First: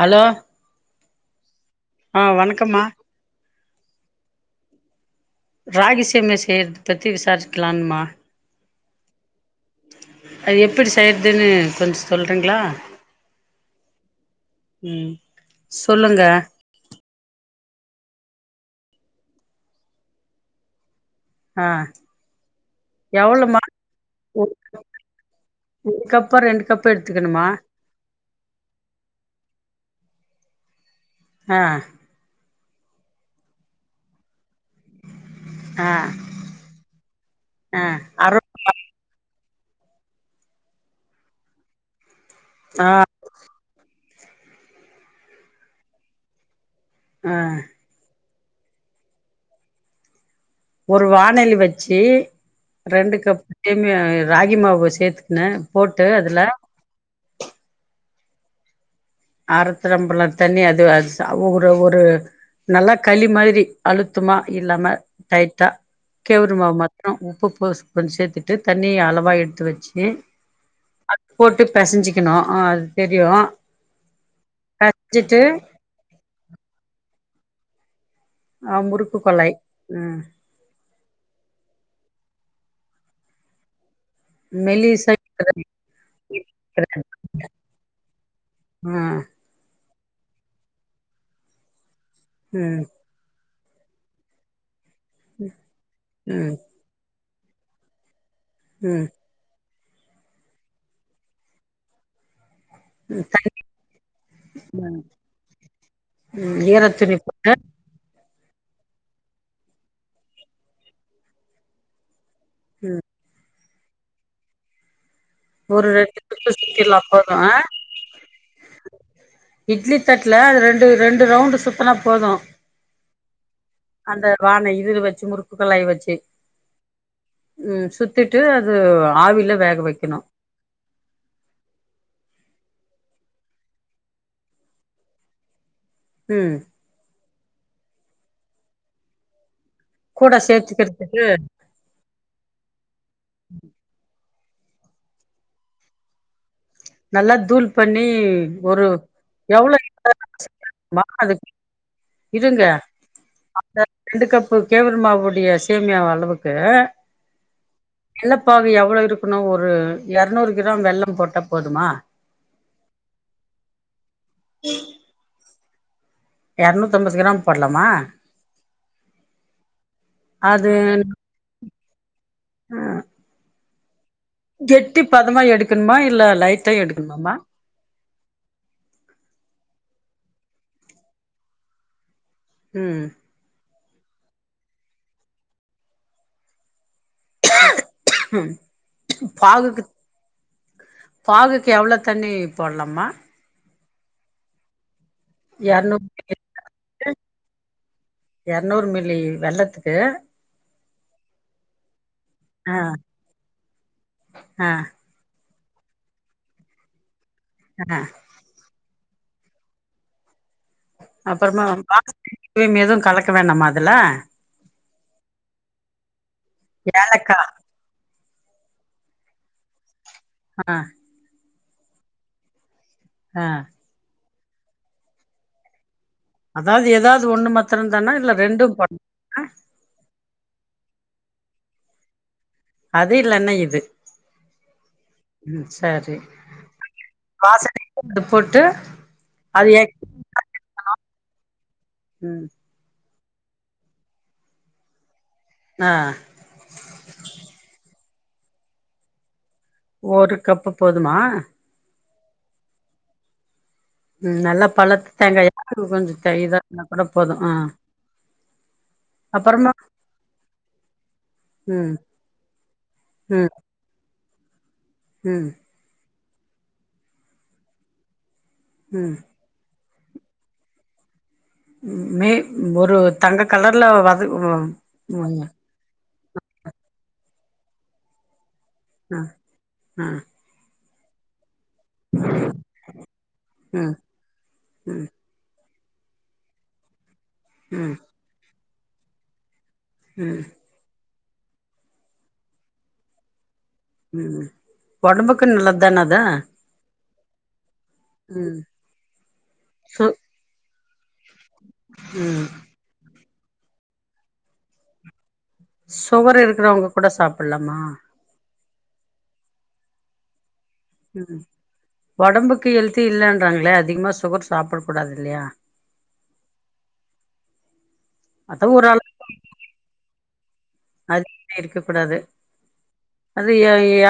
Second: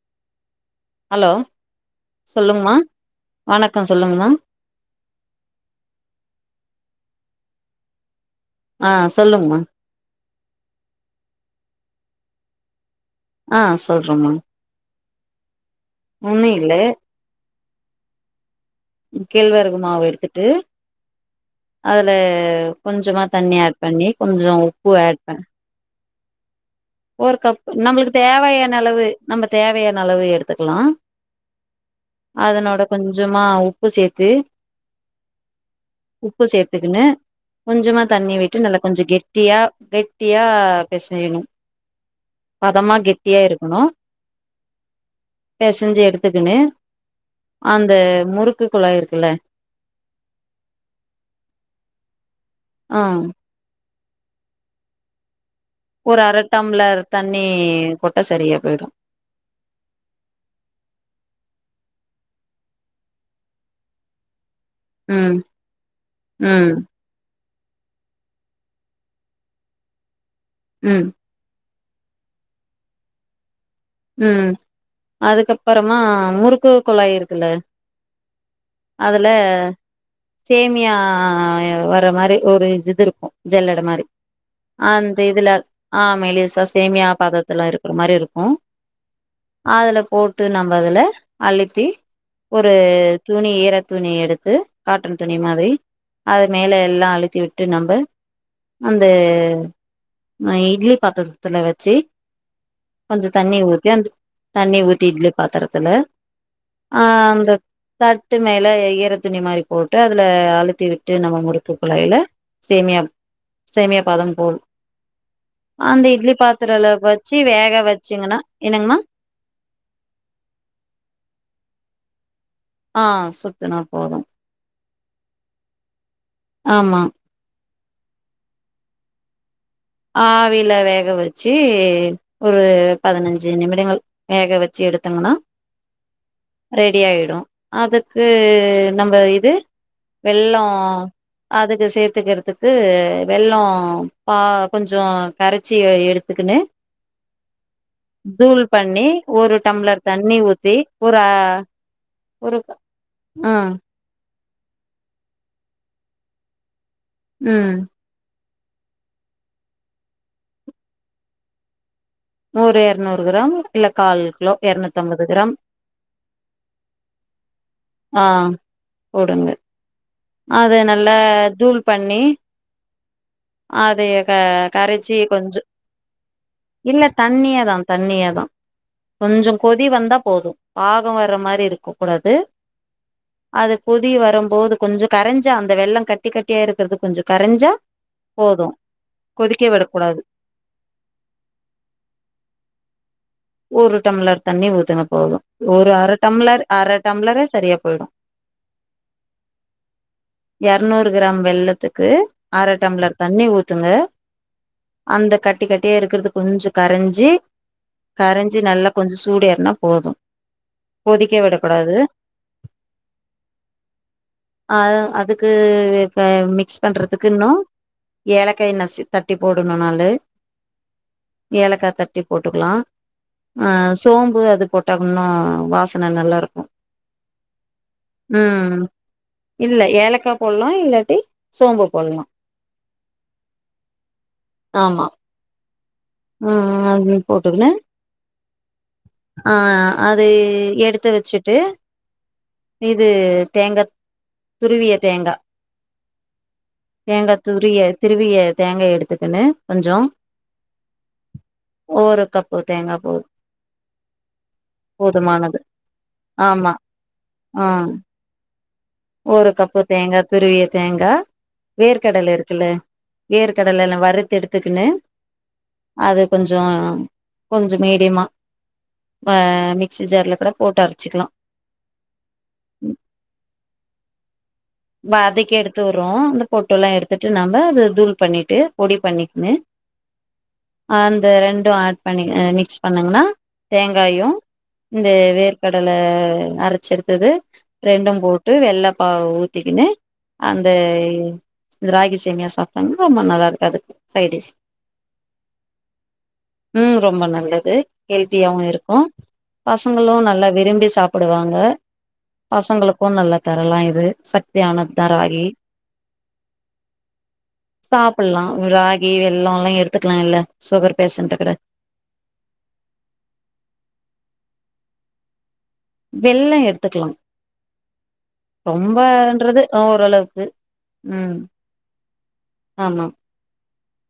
hello hello ஆ சொல்லுங்மா வணக்கம்மா வணக்கம் சொல்லுங்க மா ராகி சேமியா செய்றது பத்தி விசாரிச்சுக்கலான்மா ஆ சொல்லுங்மா அது எப்படி செய்றதுனு கொஞ் சொல்றெங்களா ஆ சொல்றம்மா சொல்லுங்க [unintelligible] கேழ்வரகு மாவு எடுத்துட்டு ஆ அதுல கொஞ்சமா தண்ணி எவ்வளோமா ஆட் பண்ணி கொஞ்சொ உப்பு ஆட் பண் ப ரெண்டு கப் ஒரு கப்பு நம்ளுக்கு தேவையான அளவு நம்ப தேவையா னளவு எடுத்துக்கலா ஆ அதனோட கொஞ்சமா உப்பு சேத்து ஆ உப்பு சேத்துக்குனு ஆ கொஞ்சமா அர தண்ணி விட்டு நல்லா கொஞ்ச கெட் டியா கெட்டியா பெசயணு ஆ பதமா கெட்டியா இருக்கணு பெசஞ்சு எடுத்துக்குனு ஆ அந்த முறுக் க்கு குழாய் இருக்குல்ல ஒரு வானலி வச்சி ஆ ரெண்டு கப் ராகி மாவு சேத்துக்குன்னு ஒரு அர டம்ளர் தண்ணி கொ சரியா போயிடு அர தம்ளர் தண்ணி அது அது ச ஒரு ஒரு நல்லா களி மாரி அழுத்தமா இல்லாம ம் டைட்டா கெவுரு ம் மாவு மத்ர உப்பு கொ கொஞ்சோ சேத்துட்டு தண்ணியை அளவா எடுத்து வச்சி ம் அது போட்டு பெசஞ்சிக்கணு அது தெரியு உம் பெசஞ்சிட்டு அதுக்கப்பறமா முறுக்கு குழாய் இருக்குல ஆ முறுக்கு அதுல கொழாய் ம் சேமியா ஆ வர மாரி ஒரு இது இருக்கு ஜல்லடை மாரி மெலிசா அந்த இதுல ஆ மெலிசா சேமியா பதத்துல இருக்குற மாரி இருக்கு ம் அதுல போட்டு நம்ம அதுல அழுத்தி ஒரு ம் துணி ஈரத்துணி எடுத்து காட்டன் துணி மாதிரி அது ம் மேல எல்லா அழு விட்டு நம்ப அந்த ம் ஆ இட்லி பாத்திரத்துல வெச்சு கொஞ்சோ தண்ணி ஊ தண்ணி ம் ஊத்தி இட்லி பாத்திரத்துல ம் ஈர துணி போட்டு தட்டு மேல ஈற துணி மாரி போட்டு அதுல அழுத்தி விட்டு நம்ம முறுக்கு குழாயில சேமியா சேமியா பதம் போல் ஒரு அந்த ரெண்டு இட்லி சுத்து பாத்திரல சுத்திர்லா வச்சி போது வேக வெச்சிங்கன்னா இட்லி தட்ல அது ரெண்டு ரெண்டு ரவுண்டு சுத்தனா போது ஆஹ் சு அந்த வான இருக வச்சு முறுக் குழாய் வச்சி ஆமா உம் சுத்திட்டு அது ஆவில வே ஆஹவியில வேக வச்சு ஒரு பதினஞ்சு நிமிடங்கள் வேக வச்சு எத்துங்கனா ம் ரெடி ஆயிடும் அதுக்கு நம்ம இது கூட வெள்ளம் சேத்துக்கிறதுக்கு அதுக்கு சேர்த்துக்கிறதுக்கு வெள்ளம் ஆஹ் கொஞ்சம் கரைச்சி எடுத்துக்கனுு நல்லா தூள் பண்ணி ஒரு பண்ணி ஒரு டம்ளர் எவ்ளவு தண்ணி ஊத்தி ஒரு அ அது ஒரு இருங்க ஆ ரெண்டு கப் இப்ப கேவிர மாவுடைய சேமியா அளவுக்கு உம் வெள்ளப்பாகு எவ்வளோ இருக்கணும் ஒரு இரநூறு கிராம் வெள்ளம் போட்ட போதுமா ஒரு இரநூறு கிராம் இல்ல கால் கிலோ இரநூத்தி ம்பது கிராம் இரநூத்தி ம்பது கிராம் போடலாமா அது அத நல்லா தூள் பண்ணி அ அதேே கெட்டி கரைச்சி பதமா கொஞ்சம் எடுக்கணுமா இல்ல லைட்டா இல்ல எடுக்கணுமாமா தண்ணியே தான் தண்ணிய தான் கொஞ்சம் தி வந்தா போதும் பாகம் வர்ற மாதிரி இருக்க கூடாது உம் அது கொதி வரும்போது கொஞ்சம் கரைஞ்ச அந்த வெள்ளம் கட்டி கட்டியா இருக்கிறதுக்கு கொதிக்க பாகுக்கு விடக்கூடாது பாகுக்கு எவ்வளவு தண்ணி போடலாமா ஒருஊ டம்ளர் தண்ணி ஊதுங்க போகும் ஒரு அரை எரநூறு டம்ளர் அரைரை டம்ளரே சரியா போயிடும் எரநூறு மில்லி வெல்லத்துக்கு ய அறுநூறு கிராம் வெள்ளத்துக்கு அரை ஆ டம்ளர் தண்ணி ஊத்துங்க ஆ அந்த க வட்ட கட்டியே இருக்கிறது கொஞ்சம் கரைஞ்சி ஆஹமா கரைஞ்சி நல்லா கொஞ்சம் சூடியறனா போதும் கொதிக்க அப்புறமா விடக்கூடாது வாசனை எதுவும் கலக்க வேண்டாமா அதுல அ அதுக்கு மிக்ஸ் பண்றதுக்கு ஏலக்கா இன்னும் ஏலக்காய நசி தட்டி போடணும்னால ஆஹ் ஏலக்காய் தட்டி போட்டுக்கலாம் ஆ ஆஹ் சோம் அது போட்டானும் வாச அதாவது ஏதாவது ஒண்ணு மத்திரம் தானா இல்ல ரெண்டும் ம் பண்ணும் இல்ல ஏலக்காய் போடலாம் இல்லாட்டி சோம்பு போடலாம் அது இல்லன்னா இது உம் ஆஹ அ போட்டுக்கண்ண வாசனைக்கு இது போட்டு அது எ ஆஹ் அது எடுத் த்து வச்சுட்டு உம் இது தேங்காய் துருவிய தேங்காய் ஆ தேங்க தூரியா திருவியை தேங்காய் எடுத்துக்கனு ஒரு கப்பு போதுமா ஒரு கப்பு தேங்காய பொதும் உம் நல்லா பழத்து தேங்காய்க்கு கொஞ்சம் ஆமா இதான்ன கூட போதும் ஆ ஆஹ் ஒரு கப்பு தேங்காய் துருவிய தேங்காய் ம் வேர்க்கடல இருக்குல்ல வேர்க்கடல்ல்லாம் வறுத்த எடுத்துக்குனு உம் அது கொஞ்சம் கொஞ்சம் மீடியமா ம் ப்ப மிக் சி்ஜரில் கூட போட்டு அரைச்சிக்கலாம் மே ஒரு தங்க கலர் ல வது ரோ அந்த பொட்டுல்லாம் எடுத்துட்டு நம்ம அதை தூள் பண்ணிட்டு பொடி ம் பண்ணிக்னு ம் ஆந்த ரெண் ஏட் பண்ணி மிக்ஸ் பண்ணங்கன்னா ம் தேங்காயும் ம் இந்த வேர் கடலை அரைச்சடுத்து டுத்தது ரெண்டும் போ வெள்ளப்பஊ க்குனு ம் அந்த ராகி சேமியா சாப்பிட்டாங்க ரொம்ப நல்லா இருக்கும் உம் உடம்புக்கு நல்லது தானாத ம் ரொம்ப நல்லது ஹெல்த்தியாவும் இருக்கும் சு பசங்களும் நல்லா விரும்பி சாப்பிடுவாங்க ம் பசங்களுக்கும் நல்லா தரல்லாம் இது சத்து ஆனதுதா ராகி சுகர் இருக்கிறவங்க கூட சாப்பிடலாமா சாப்பிடலாம் ராகி வெள்ளம் எல்லாம் எடு பத்துக்கலாம்ல்ல உம் உடம்புக்கு எழுத்த இல்லன்றாங்களே அதிகமா சுகர் சாப்பிட கூடாது இல்லையா வெள்ளம் எடுத்துக்கலாம் அத ரொம்பன்றது ஓரளவு ச அ இருக்க கூடாது ஆமா அது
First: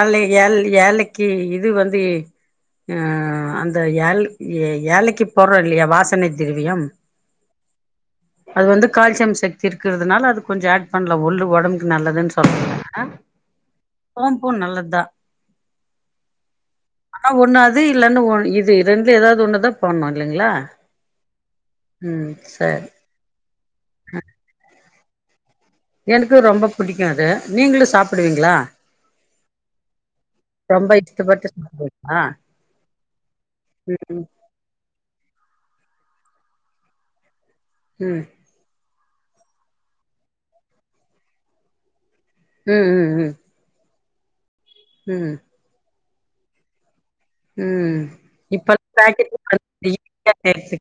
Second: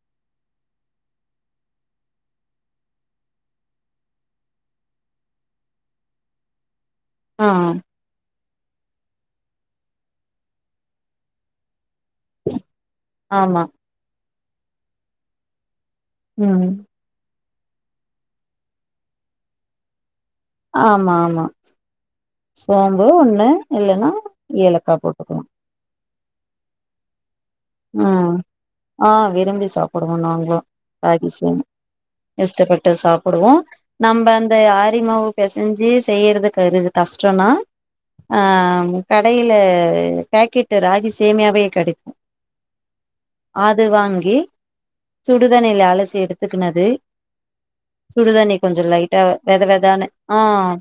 ஏழ ஏ ஏழக்கு இது வந்து அஹ் அந்த ஏ ஏழக்கு போடுறோம் இல்லையா வாசனை திரவியம் ஆஹ் அது வந்து கால்சியம் சக்தி இருக்கறிறதுனால அது கொஞ்சம் ஆட் பண்ணலாம் ஒு வடம் நல்லதுன்னு சொல்லற ஆமா போபூ நல்லது தான் உம் ஒண்ணு அது இல்லன்னு ஒ இது ரெண்டுல ஏதாவது ஒண்ணுதான் போண்ணும் ஆமா ஆமா ம் சரி சோம்பு ஒண்ணு இல்லைன்னா ஏல சாப்பாடுட்டுக்கணும் எனக்கு ரொம்ப புிடிக்கும் அது நீங்களு உஹம் சாப்பிடுவீங்களா ஆஹ் விரும்பி சாப்பிடுவோம் நாங்களும் ரொம்ப இஷ்டப்பட்டு ராகிசம் சாப்டுவீங்களா இஷ்டப்பட்டு சாப்பிடுவோம் ம் நம்ம அந்த ஆரிமாவு பசைஞ்ச ஜி செய்யறதுக்குருது கஷ்டம்னா ம் ஆஹ் கடையில பேக்கெட்டு ராகி சேமையாவே கிடைக்கும் உம் உம் உம் சுடுதான இல்லலை ஆ எடுத்துக்கனது ம் சுடுதண்ணி இப்ப கொஞ்சம் லைட்டா பேக்கெட் வெத வெதானனு ஆஹ்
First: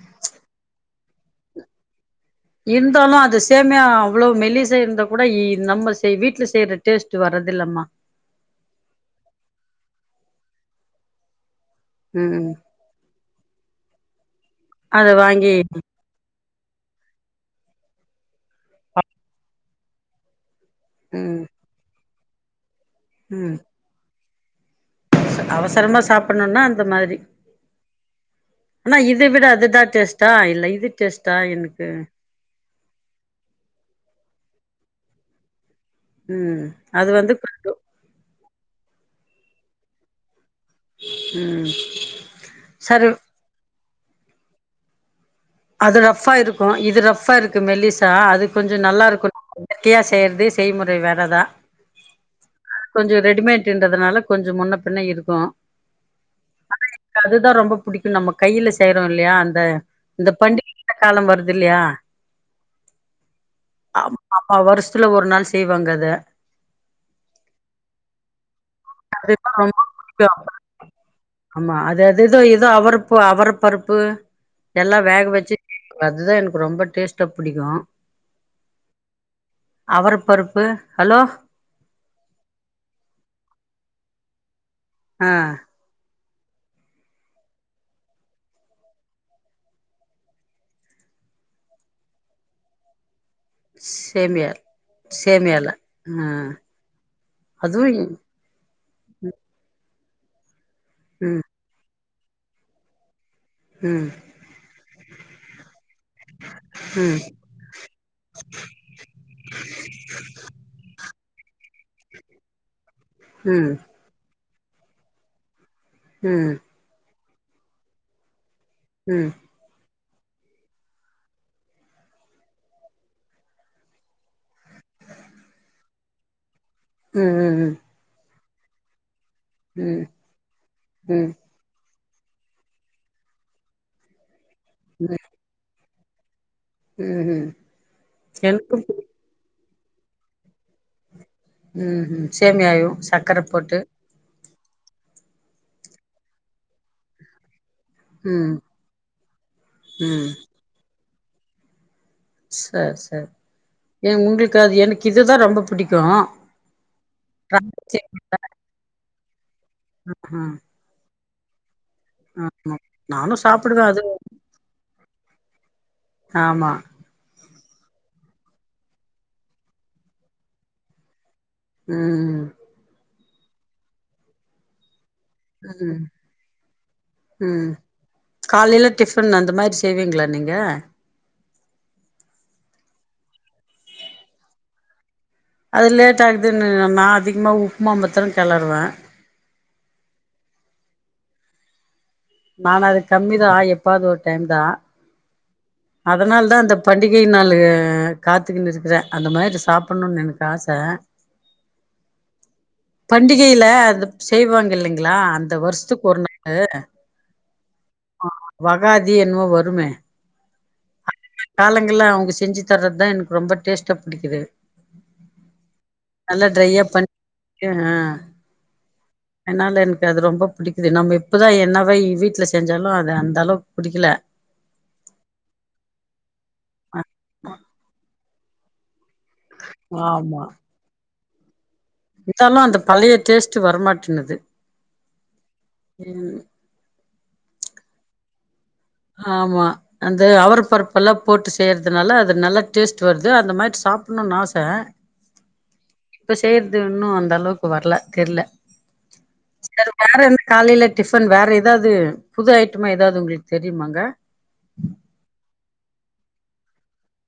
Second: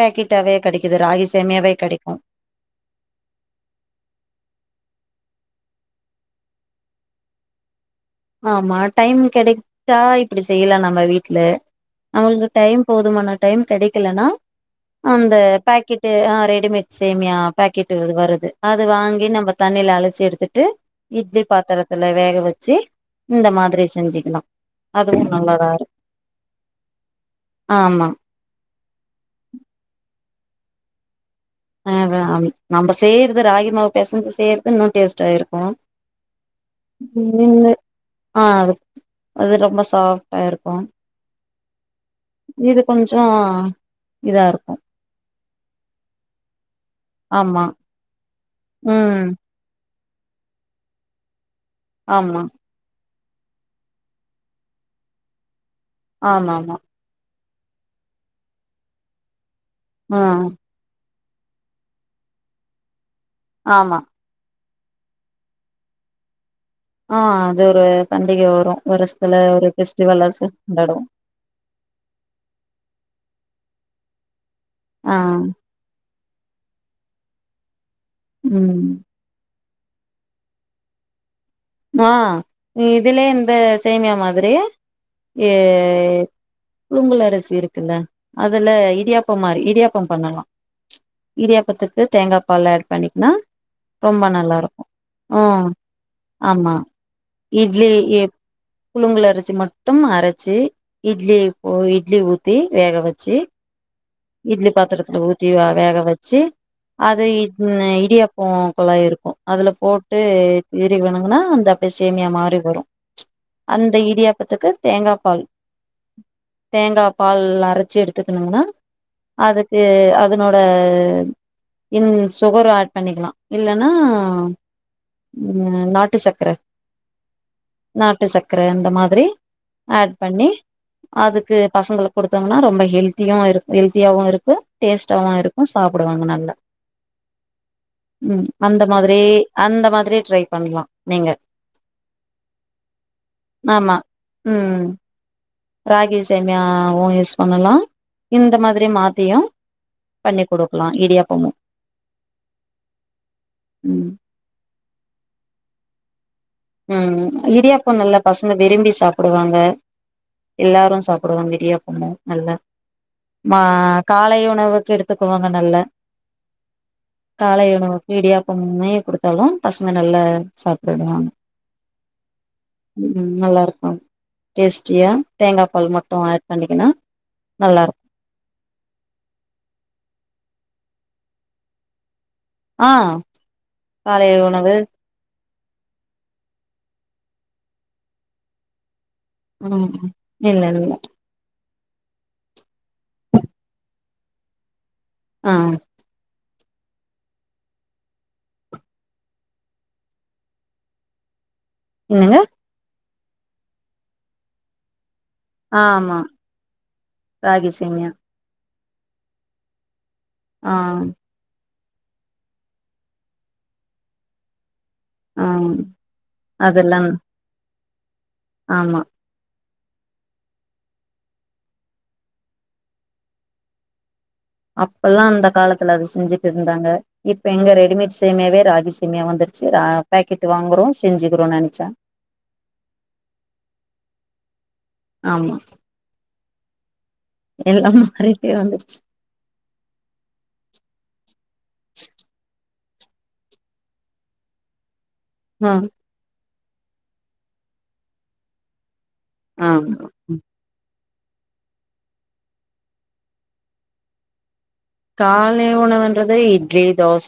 பேக்கெட்டாவே கிடைக்கும் இது ராகி சேமையாவே கிடைக்கும் இருந்தாலும் அது சேமையா அவ்வளவு மெலிச இருந்தா கூட நம்ம வீட்டுல செய்யற டேஸ்ட் வரதில்லமா ஆமா டைம் கிடைச்சா இப்படி செய்யலாம் நம்ம வீட்டு்ல அவங்களுக்கு ம் டைம் போதுமான டைம் கிடைக்கும் லனா அத அந்த வாங்கி பாக்கெட்டு ஆஹ மட் சேமியா பாக்கெட வருது அது வாங்கி நம்ம தண்ணில அழச்சி எடுத்துட்டு ம் இடல பாத்திரத்தை அத வேக வச்சு இந்த ம் மாதிரி செஞ்சிக்கலாம் அவசரமா சாப்பிடணும்னா அந்த மாதிரி ஆமா ஆனா இதை விட அதுதான் டேஸ்ட் அதான் இல்ல இது டேஸ்ட் ஆஹா ஆம் நம்ம செய்யருது ராகி மாவு பெசஞ்சி செயறுது இன்னும் டேஸ்டா இருக்கும் உம் அது வந்து ஆ அது அது ரொம்ப சாப் இருக்கும் ம் இது சரி கொஞ்சம் இதா இருக்கும் அது ரப்பா இருக்கு இது ரஃபா இருக்கு மெல்லிசா அதுக் கொஞ்சம் நல்லா ம் இருக்கணும் கியா செய்யறது செய்முறை வேறதா ஆமா கொஞ்சம் ரெடிமேடன்றதுனால கொஞ்சம் முன்ன பின்ன இருக்கும் ஆமா-ஆமா இதான் ரொம்ப பிடிக்கும் நம்ம கையில செய்யறோம் இல்லையா அந்த ஆ இந்த பண்டிகைல காலம் வருது இல்லையா ஆமா ஆஹ் வருஷத்துல ஒரு நாள் செய்வாங்க அத ஆஹ் அது ஒரு பண்டிகை வரும் வருஷத்துல அதுதா ஒரு ரொம்ப பெஸ்டிவல் புடிக்கு கொண்டாடுவம் ஆமா பு எல்லாம் வேக வச்சு [unintelligible] அதுதான் எனக்கு ரொம்ப டேஸ்ட் தான் புடிக்கும் உம் அவரபருப்பு ஹலோ ஆஹ் இதுலே இந்த சேமியா மாதிரி ஆ ஏ புழுங்கல் அரிசி இருக்குல்ல அதுல இடியாப்பம் மாறி இடியாப்பம் பண்ணலாம் ப்ச் இடியாப்பத்துக்கு தேங்கா பால் ஆட் பண்ணிக்கலா சேமியா ம் சேமியால அஹ ஆமா இட்லி புழுங்கல் அரிசி மட்டு மட்டும் அரச்சு இட்லி ம் இப்போ இட் இட்லி ஊத்தி வேக வெச்சு ம் இட்லி பாத்திரத்துல ஊத்தி வேக வெச்சு ம் அது இ இடியாப்போ குழாய் இருக்கு அதுல போட்டு ஏரி வணுங்கன்னா அந்த அப்ப சேமியா மாறி வரும் ப்ச் ம் அந்த இடியாப் பத்துக்கு தேங்கா பால் ம் தேங்கா பால் அரச்சு எடுத்துக்கணுங்கன்னா ம் அதுக்கு அ அதனோட இன் சுகரு ஆட் பண்ணிக்கனு இல்லனா உ நாட்டு சக்கர உம் உம் உம் க்கர அந்த மாதிரி ஆட் பண்ணி ம் அதுக்கு பசங்களுக்கு குடுத்தோங்கன்னா ரொம்ப ஹெல்தியா இருக்கு ஹெல்தியாவு இருக்கு டேஸ்ட்டாவு இருக்கு சாப்பிடுவாங்க நல்லா உம் எனக்கு அந்த மாதிரி அந்த மாதிரி ட்ரை பண்லா நீங்க உம் ஹூம் சேமியாவியு சர்க்கர போட்டு உம் ராகி சேமியாவு யூஸ் பண்ணலா ம் இந்த மாதிரி மாத்தியு பண்ணி் குடுக்கலா இடியாப் ஆமா சரி சரி எ ம் உங்களுக்கு அது என்க்கு இதுதா ரொம்ப பிடிக் கு உம் இரியாப்போ நல்லா பசங்க விரும்பி சாப் போடுவாங்க ஆ எல்லாரு சாப் குடுங்க இடியா நல்ல ஆமா நானு மா சாப்பிடுவே அது காலை உணவுக்கு எடுத் கத்துக்குவாங்க நல்ல ஆமா காலை உணவு இடியாப்பமுமே குடுத்தாலு பசங்க நல்ல சாப்பிடுவாங்க ம் ம் நல்லாருக்கு டேஸ்ட்டியா தேங்காபால் ம் மட்டு ஆட் பண்ணிக்கனு ம் நல்லாருக்கு காலைல டிஃபன் அந்த மாரி செய்விங்ளா நீங்க ஆ காலை உணவு அது லேட் ஆகுதுனு நா அதிகமா உப்மா மாத்ரோ கெளறுவ ம் இல்ல இல்ல நானு அது கம்மிதா எப்பாவது ஒரு டைம் தா அ அதனால் தா அந்த பண்டிகை நாளு காத்துக்குனு இருக்குற அந்த மாதிரி சாப்புணோனு எனக்கு ஆச என்னங்க பண்டிகையில அதுப் செய்வாங்க இல்லைங்களா அந்த வருஷத்துக்கு ஆமா ஒரு நாளு ராகி சேமியா ஆ வகாதி என்னமோ வருமே ஆ காலங்கள்லா அவுங்க செஞ்சு தர்றதுதா எனக்கு ரொம்ப டேஸ்ட்டா புடிக்குது அ அதெல்லா அ ஆமா என்னால எனக்கு அது ரொம்ப பிடிக்குது நம்ம இப்பதா என்னவ வீட்ல செஞ்சாலு அது அந்த அளவுக்கு பிடிக்குல அப்பல்லா அந்த காலத்துல அது செஞ்சுட்டு இருந்தாங்க அ இப்ப எங்க ரெடிமேட்ஸ் சேமியாவே ராகிஸ் சேமியா வந்துருச்சு ரா பேக்கெட்டு வாங்குறோ செஞ்சி க்குறோ நெனிக் இர்ந்தாலு அந்த பழய டேஸ்ட்டு வரமாட்டுன்னுது ம் எல்லாமே மாறிட்டே வந்து ஆமா அந்த அவரப்பருப்பெல்லா போட்டு செய்யறதுனால அது நல்லா டேஸ்ட் வர்து அந்த மாரி சாப்ணோனு ஆச அ செய்றது இன்னோ அந்த அளவுக்கு வர்ல தெர்ல ஆ சரி வேற என்ன காலைல டிஃபன் வேற எதாவது புது ஐட்டமா எதாவது உங்களுக் தெரியுமாங்க காலை உணவுன்றது இட்லி தோச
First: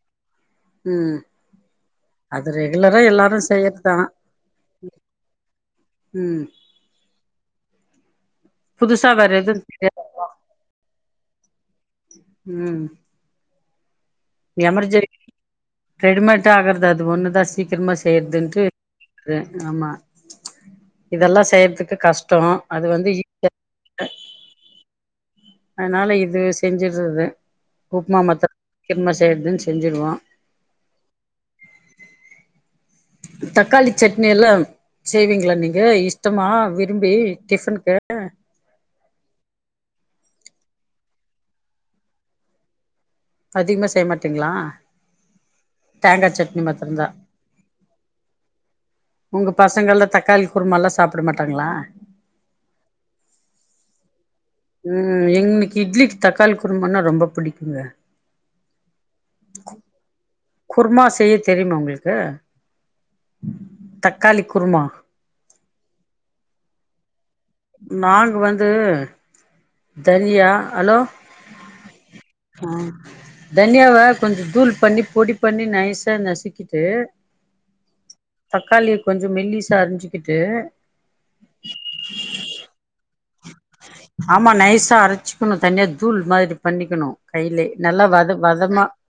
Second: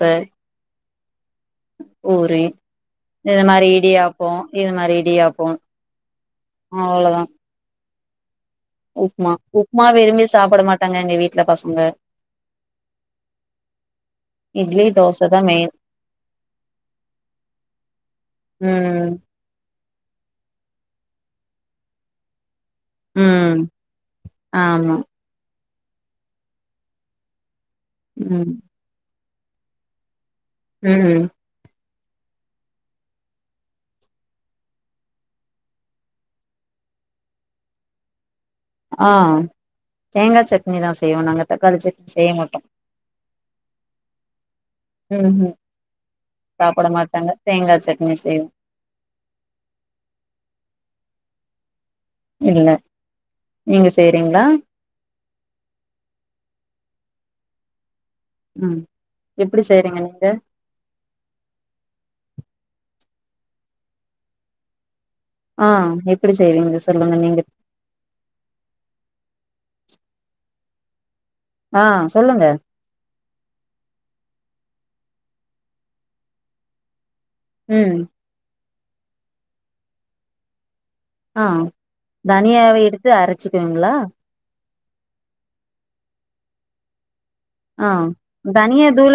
உம் பூரி இது மாரி செய்யறதா இடியாப்போ இது மாரி இடியாப்போ ம் அவ்ளோதா புதுசா வேற உப்மா உப்மாவ விரும்பி சாப்ட மாட்டாங்க எங்க வீட் உம் இட்லி எமர்ஜெர்க் தோச தா மெயின் ரெடிமேட்டா ஆகுறது அது ஒண்ணு தான் சீக்கிரமா செய்றதுன்ட்டு ம் ஆமா இதெல்லா செய்யறதுக்கு கஷ்டோம் ம் ஆமா அதனால இது செஞ்சிடுறது உப்மா மாத்ற ம் [unintelligible] கேக்குதுன்னு செஞ்சுடுவோ ம் தக்காளி சட்னி எல்லா செய்விங்ளா நீங்க இஷ்டமா விரும்பி டிஃபனுக்கு ஆ தேங்காய் சட்னிதா செய்வோ நாங்க தக்காளி சட்னி செய்ய மாட்டோ அதிகமா செய்ய மாட்டிங்ளா ம் ம் தேங்கா சட்னி சாப்ட மாத்திரந்தா மாட்டாங்க தேங்கா சட்னி செய்வோ உங்க பசங்கள்லா தக்காளி குருமா எல்லா சாப் பிட மாட்டாங்ளா இல்ல நீங்க செய்றிங்ளா ம் எங்னக்கு இட்லிக்கு தக்காளி குருமான்னா ரொம்ப பிடிக்குங்க ம் எப்டி செய்றீங்க நீங்க குருமா செய்ய தெரிமா உங்களுக்கு தக்காளி குருமா ஆ எப்படி செய்வீங்க சொல்லுங்க நீங்க நாங்க வந்து தனியா ஹலோ ஆ சொல்லுங்க ஆ தனியாவ கொஞ்ச தூள் பண்ணி பொடி பண்ணி நைசா நசுக்கிட்டு ம் தக்காளிய கொஞ்ச மெல்லிசா அரிஞ்சுகிட்டு ஆ தனியாவ எடு த்து அரைச்சிக்குவிங்ளா ஆ அரைச்சுக்கணு தனியா தூள் மாதிரி பண்ணிக்கணு கைலே ஆ நல்லா வத வதமா தனியா தூள்